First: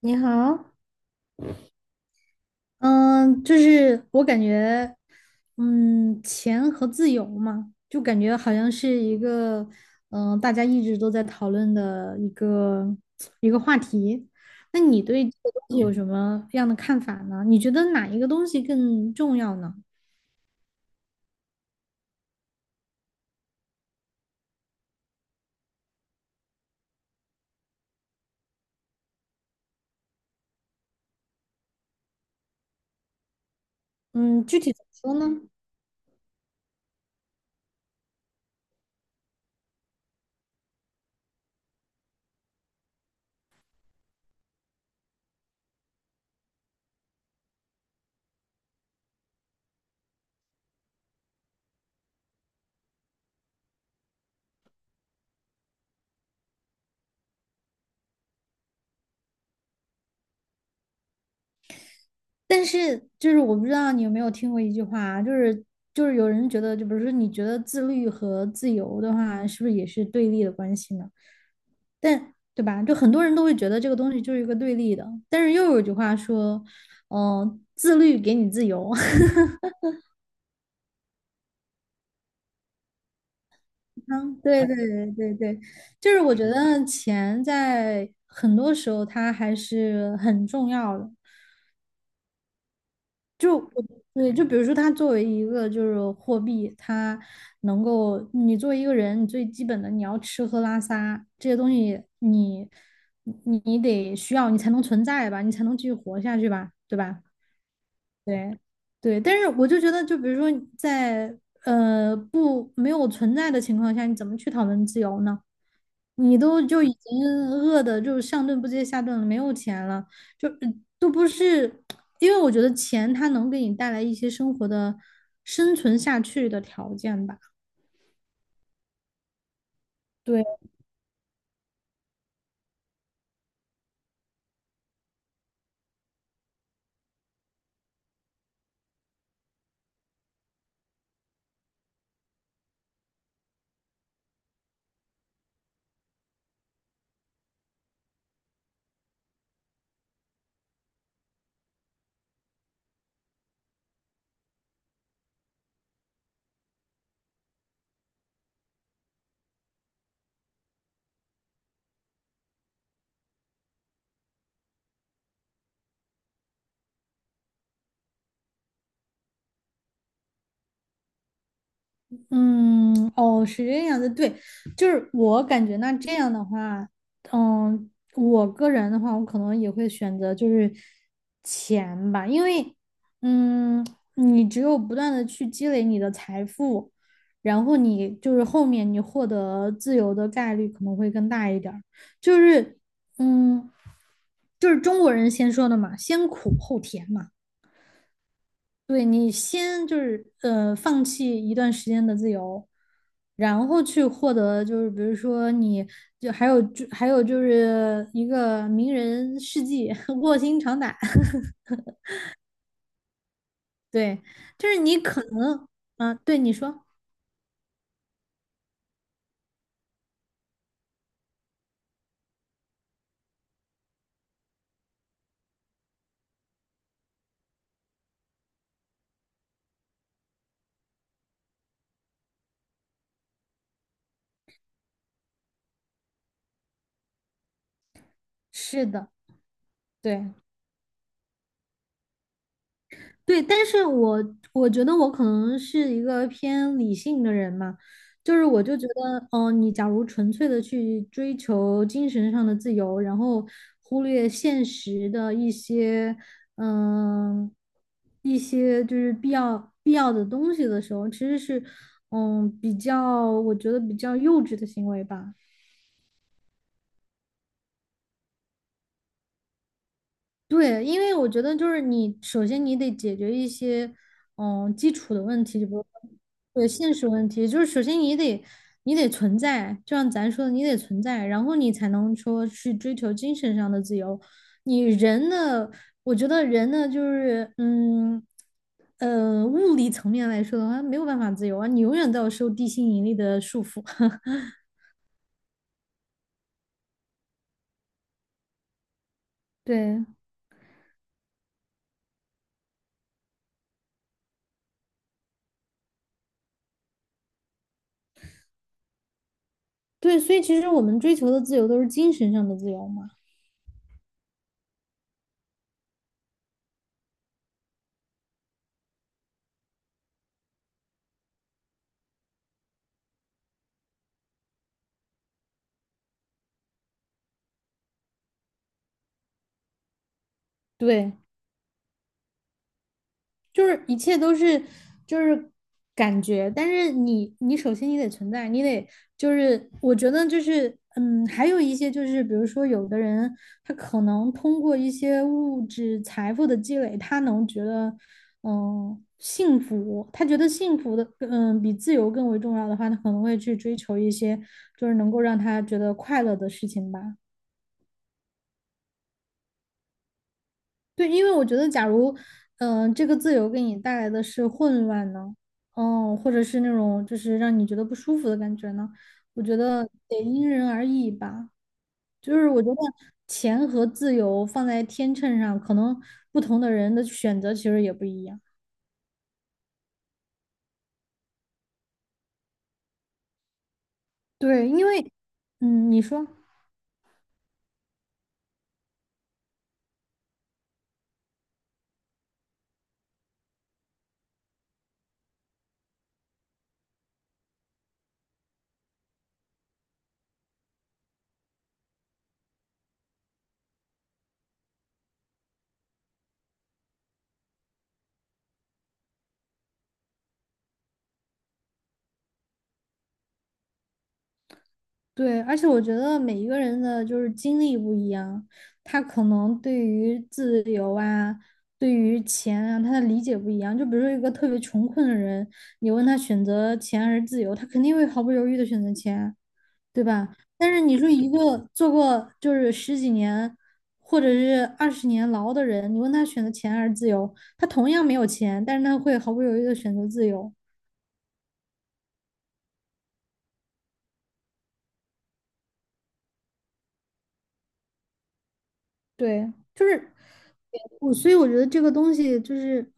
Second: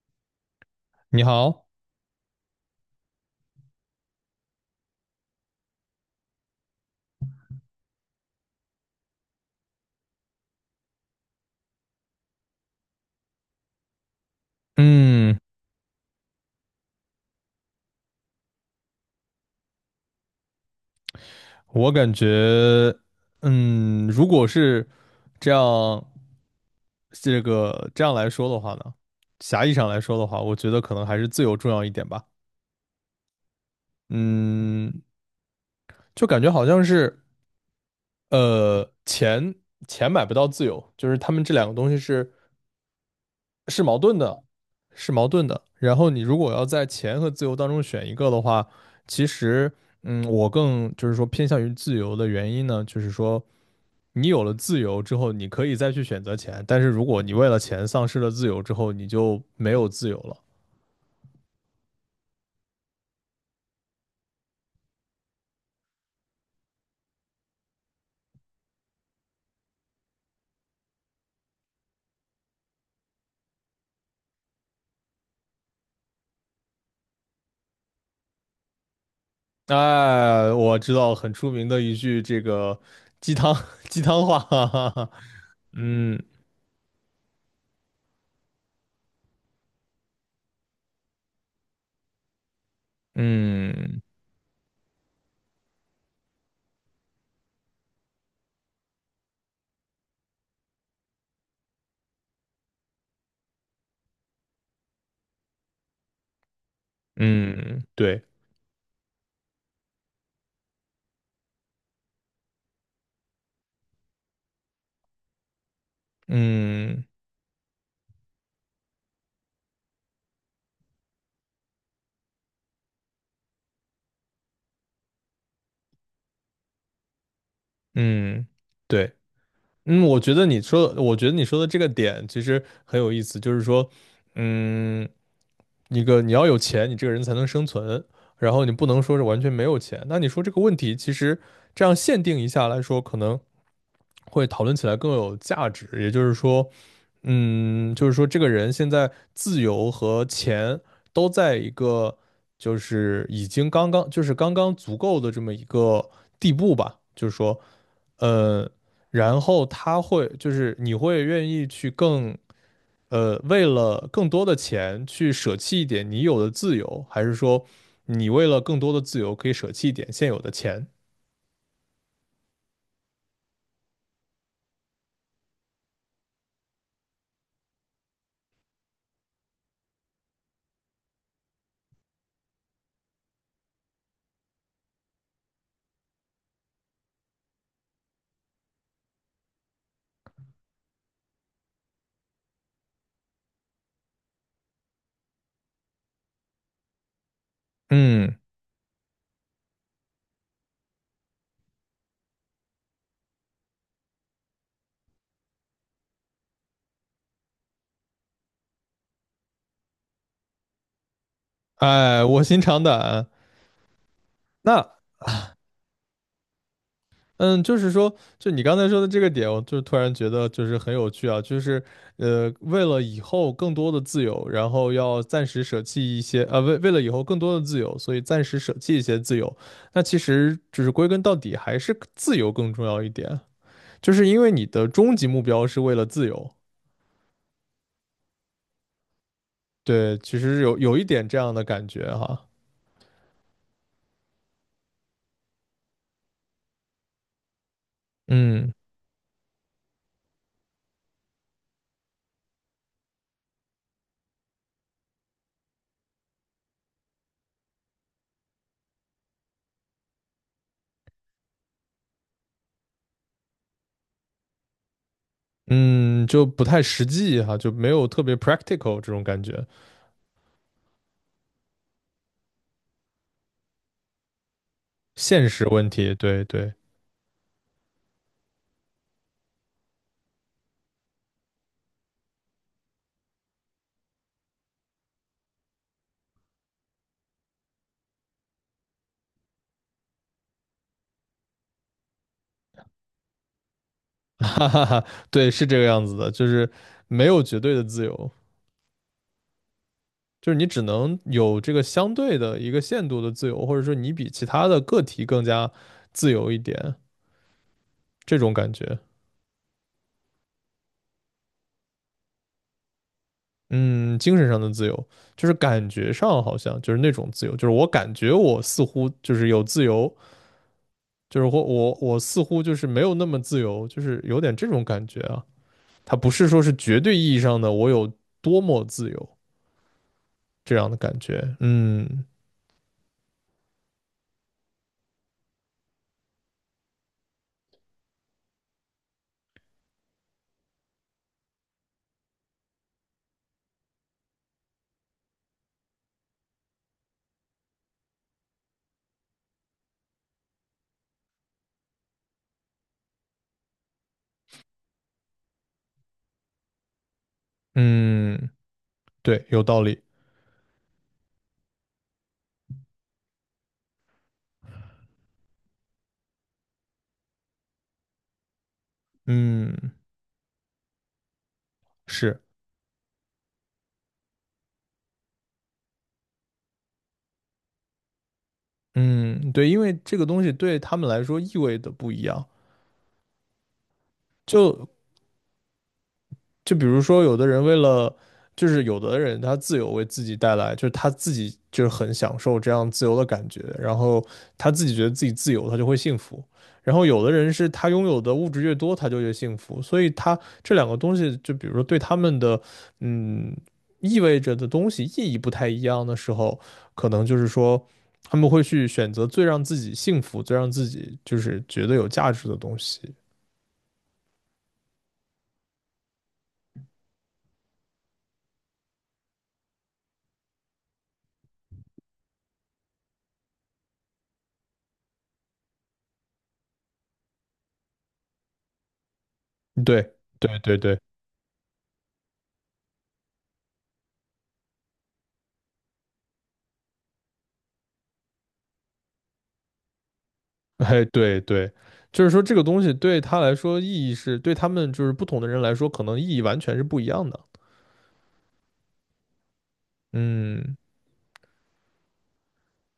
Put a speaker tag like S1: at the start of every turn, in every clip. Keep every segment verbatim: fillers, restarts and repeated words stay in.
S1: 你好，
S2: 你好。
S1: 嗯，就是我感觉，嗯，钱和自由嘛，就感觉好像是一个，嗯，大家一直都在讨论的一个一个话题。那你对这
S2: 嗯，
S1: 个东西有什么样的看法呢？你觉得哪一个东西更重要呢？
S2: 我感觉，嗯，如果是这样，这个这样来说的话呢，狭义上来说的话，我觉得可能还是自由重要一点吧。
S1: 嗯，具体怎么
S2: 嗯，
S1: 说呢？
S2: 就感觉好像是，呃，钱钱买不到自由，就是他们这两个东西是是矛盾的，是矛盾的。然后你如果要在钱和自由当中选一个的话，其实，嗯，我更就是说偏向于自由的原因呢，就是说。你有了自由之后，你可以再去选择钱，但是如果你为了钱丧失了自由之后，你就没有自由了。
S1: 但是就是我不知道你有没有听过一句话啊就是就是有人觉得，就比如说你觉得自律和自由的话，是不是也是对立的关系呢？但对吧？就很多人都会觉得这个东西就是一个对立的，但是又有一句话说，嗯、自律给你自由。
S2: 哎，我知道很出名的一句这个鸡汤鸡汤话，
S1: 嗯，对
S2: 哈
S1: 对
S2: 哈哈。
S1: 对对对，就
S2: 嗯
S1: 是我觉得钱在很多时候它还是很重要的。就我
S2: 嗯
S1: 对，就比如说它作为一个就是货币，它能够你作为一个人，你最基本的你要吃喝拉撒这些东西你你你得需要你才能存在吧，你才能继续活下去吧，对吧？
S2: 嗯，对，
S1: 对，对，但是我就觉得，就比如说在呃不没有存在的情况下，你怎么去讨论自由呢？你都就已
S2: 嗯
S1: 经饿的就上顿不接下顿了，没有钱了，就嗯都不是，因为我觉得钱它能给你带来一些生活的生存下去的条件吧。
S2: 嗯对，嗯，我觉得
S1: 对。
S2: 你说，我觉得你说的这个点其实很有意思，就是说，嗯，一个你要有钱，你这个人才能生存，然后你不能说是完全没有钱。那你说这个问题，其实这样限定一下来说，可能会讨论起来更有价值。也就是说，嗯，就是说这个人现在自由和钱都在一个就是已经刚刚就是刚刚足够的这么一个地步吧，就是说。呃，然后他会就是你会愿意去更呃，为了更多的钱去舍弃一点你有的自由，还是说你为了更多的自由可以舍弃一点现有的钱？
S1: 嗯，哦，是这样的，对，就是我感觉那这样的话，嗯，我个人的话，我可能也会选择就是钱吧，因为，嗯，你只有不断的去积累你的财富，然后你就是后面你获得自由的概率可能会更大一点儿，就是，嗯，就是中国人先说的嘛，先苦后甜嘛。
S2: 嗯，
S1: 对你先就是呃放弃一段时间的自由，然后去获得就是比如说你就还有就还有就是一个名人事迹，卧薪尝胆，
S2: 哎，卧薪尝胆啊。
S1: 对，就是
S2: 那
S1: 你可能啊，对你说
S2: 嗯，就是说，就你刚才说的这个点，我就突然觉得就是很有趣啊，就是呃，为了以后更多的自由，然后要暂时舍弃一些，呃，为为了以后更多的自由，所以暂时舍弃一些自由。那其实就是归根到底还是自由更重要一点，就是因为你的终极目标是为了自由。
S1: 是的，
S2: 对，
S1: 对，
S2: 其实有有一点这样的感觉哈。
S1: 对，但是我我觉得我可能是一个偏理性的人嘛，就是我
S2: 嗯
S1: 就觉得，嗯、你假如纯粹的去追求精神上的自由，然后忽略现实的一些，嗯、一些就是必要必要的东西的时候，其实是，嗯，比较我觉得比较幼稚的行为吧。
S2: 嗯，就不太实际哈，就没有特别 practical 这种感觉。
S1: 对，因为我觉得就是你，首先你得解决一些，嗯，基础的问
S2: 现
S1: 题，
S2: 实
S1: 就比如说
S2: 问题，对
S1: 对
S2: 对。
S1: 现实问题，就是首先你得你得存在，就像咱说的，你得存在，然后你才能说去追求精神上的自由。你人的，我觉得人呢，就是，嗯，呃，物理层面来说的话，没有办法自由啊，你永远都要受地心引力的束缚。
S2: 哈哈哈，对，是这个样子的，就是没有绝对的自由，
S1: 对
S2: 就是你只能有这个相对的一个限度的自由，或者说你比其他的个体更加自由一点，这种感觉。
S1: 对，所以其实我们追求的自由都是精神上的自由嘛。
S2: 嗯，精神上的自由，就是感觉上好像就是那种自由，就是我感觉我似乎就是有自由，就是或我我似乎就是没有那么自由，就是有点这种感觉啊。它不是说是绝对意义上的我有多么自由这样的
S1: 对。
S2: 感觉。嗯
S1: 就是一切都是就是感觉，但是你你首先你得存在，你得就是我觉得就是嗯，还有一些就是比如说有的人他可能通过一些物质财富的积累，他能觉得嗯幸福，他觉得幸福的嗯比自由更为重要的话，他可能会去追求一些就是能够让他觉得快乐的事情吧。
S2: 嗯。对，有道理。
S1: 对，因为我觉得，假如，嗯、这个自由给你带来的是混乱呢，哦，或者是那种就是让你觉得不舒服的感觉呢，我觉得
S2: 嗯，
S1: 得因人而异吧。就
S2: 是，
S1: 是我觉得钱和自由放在天秤上，可能不同的人的选择其实也不一样。
S2: 嗯，对，因为这个东西对他们来说意味的不一样。
S1: 对，因
S2: 就
S1: 为，嗯，你说。
S2: 就比如说，有的人为了，就是有的人他自由为自己带来，就是他自己就是很享受这样自由的感觉，然后他自己觉得自己自由，他就会幸福。然后有的人是他拥有的物质越多，他就越幸福。所以他这两个东西，就比如说对他们的，嗯，意味着的东西意义不太一样的时候，可能就是说他们会去选择最让自己幸福、最让自己就是觉得有价值的东西。
S1: 对，而且我觉得每一个人的就是经历不一样，他可能对于自由啊，对于钱啊，他的理解不一样。就比如说一个特别穷困的人，你问他选择钱还是自由，他肯定会毫不犹豫的选择钱，对
S2: 对，
S1: 吧？
S2: 对，
S1: 但
S2: 对，
S1: 是你
S2: 对。
S1: 说一个做过就是十几年或者是二十年牢的人，你问他选择钱还是自由，他同样没有钱，但是他会毫不犹豫的选择自由。
S2: 哎，对对，就是说这个东西对他来说意义是，对他们就是不同的人来说，可能意义完全是不一样的。
S1: 对，就是
S2: 嗯，
S1: 我，所以我觉得这个东西就是。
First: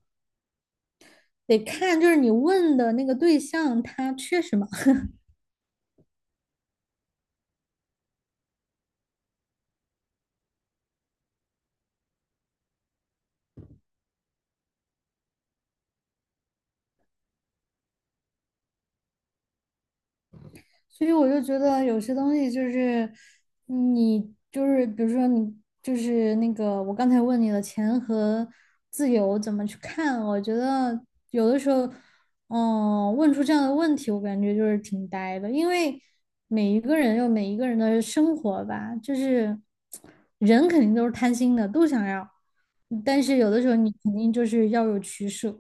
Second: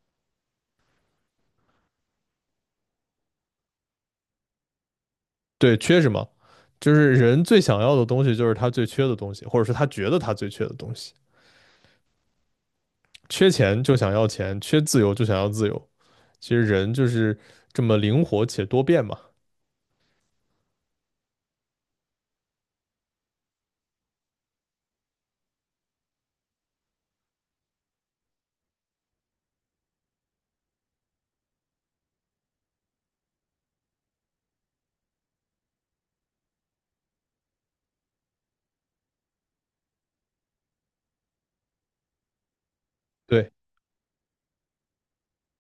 S1: 得看就是你问的那个对象他缺什么，
S2: 对，缺什么？就是人最想要的东西，就是他最缺的东西，或者是他觉得他最缺的东西。缺钱就想要钱，缺自由就想要自由。其实人就是这么灵活且多变嘛。
S1: 所以我就觉得有些东西就是你就是比如说你就是那个我刚才问你的钱和自由怎么去看，我觉得有的时候，嗯，问出这样的问题，我感觉就是挺呆的，因为每一个人有每一个人的生活吧，就是人肯定都是贪心的，都想要，但是有
S2: 对。
S1: 的时候你肯定就是要有取舍。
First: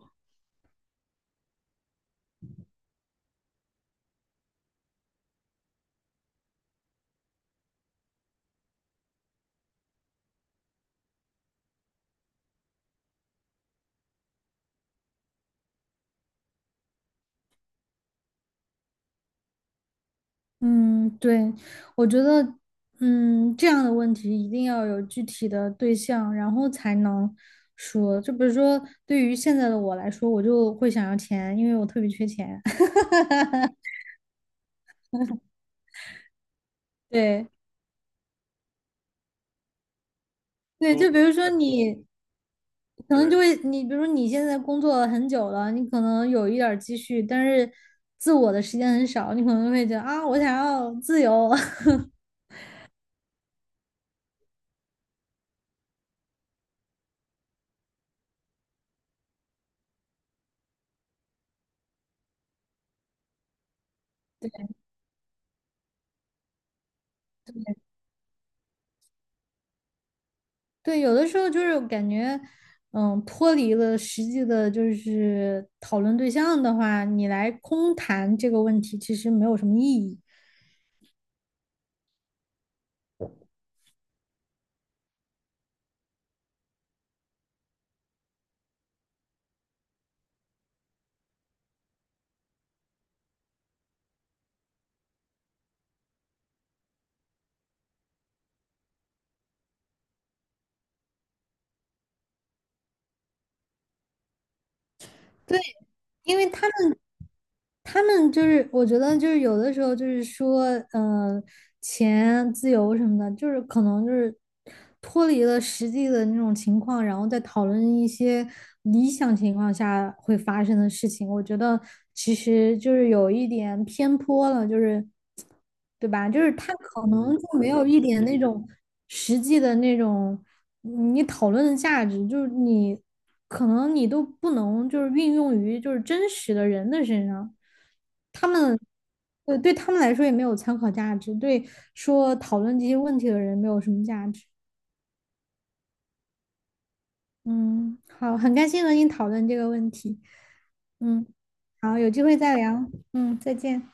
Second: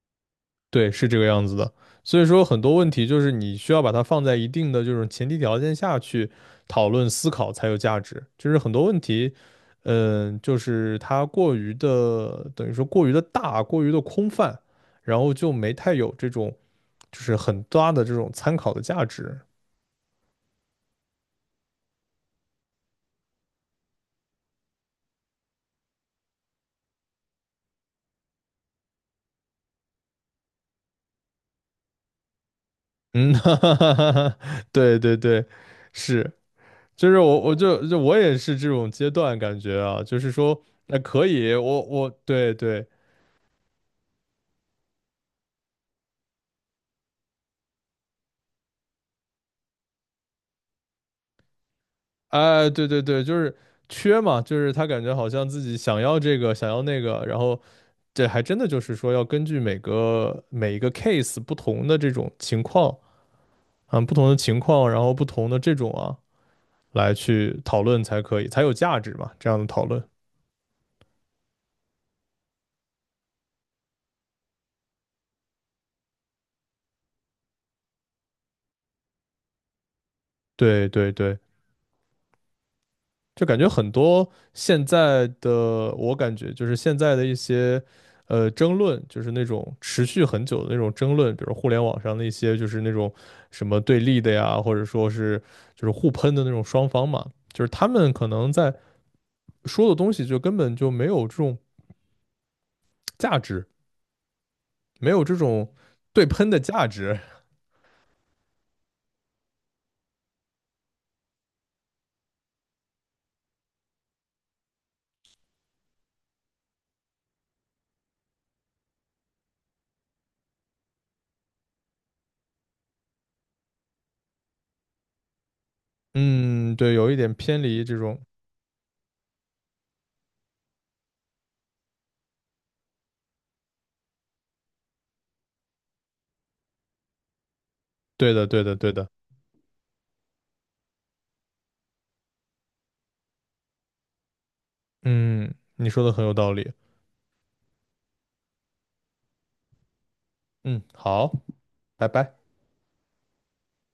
S2: 对，是这个样子的。所以说，很多问题就是你需要把它放在一定的这种前提条件下去讨论思考才有价值。就是很多问题，嗯，就是它过于的，等于说过于的大，过于的空泛，然后就没太有这种就是很大的这种参考的价值。
S1: 嗯，对，我觉得，嗯，这样的问题一定要有具体的对象，然后才能说。就比如说，对于现在的我来说，我就会想要钱，因为我特别缺钱。
S2: 嗯，哈哈哈哈，对对对，是，就是我
S1: 对
S2: 我就就我也是这种阶段感觉啊，就是说，
S1: 对，
S2: 那
S1: 嗯就比
S2: 可
S1: 如说
S2: 以，我
S1: 你
S2: 我对对。
S1: 可能就对会，你比如说你现在工作了很久了，你可能有一点儿积蓄，但是自我的时间很少，你可能会觉得啊，我想要自由。
S2: 哎，对对对，就是缺嘛，就是他感觉好像自己想要这个，想要那个，然后这还真的就是说要根据每个每一个 case 不同的这种情况，嗯，不同的情况，然后不同的这种啊，来去讨论才可以，才有价值嘛，这样的讨论。
S1: 对，有的时候就是感觉，嗯，脱离了实际的，就是讨论对象的话，你来空谈这个问题，其实没有什么意义。
S2: 对对对，就感觉很多现在的，我感觉就是现在的一些呃争论，就是那种持续很久的那种争论，比如互联网上的一些就是那种什么对立的呀，或者说是就是互喷的那种双方嘛，就是他们可能在说的东西就根本就没有这种价值，没有这
S1: 对，
S2: 种对
S1: 因为
S2: 喷的
S1: 他
S2: 价值。
S1: 他们就是，我觉得就是有的时候就是说，嗯、钱自由什么的，就是可能就是脱离了实际的那种情况，然后再讨论一些理想情况下会发生的事情。我觉得其实就是有一点偏颇了，就是对吧？就是他
S2: 嗯，对，
S1: 可
S2: 有一点
S1: 能就
S2: 偏
S1: 没
S2: 离
S1: 有
S2: 这
S1: 一点
S2: 种。
S1: 那种实际的那种。你讨论的价值，就是你可能你都不能就是运用于就是真实的人的身上，
S2: 对的，
S1: 他
S2: 对的，
S1: 们
S2: 对的。
S1: 对对他们来说也没有参考价值，对说讨论这些问题的人没有什么价值。
S2: 嗯，你说的很有道理。
S1: 嗯，好，很开心和你讨论这个问题。
S2: 嗯，
S1: 嗯，
S2: 好，
S1: 好，
S2: 拜
S1: 有机会
S2: 拜。
S1: 再聊。嗯，再见。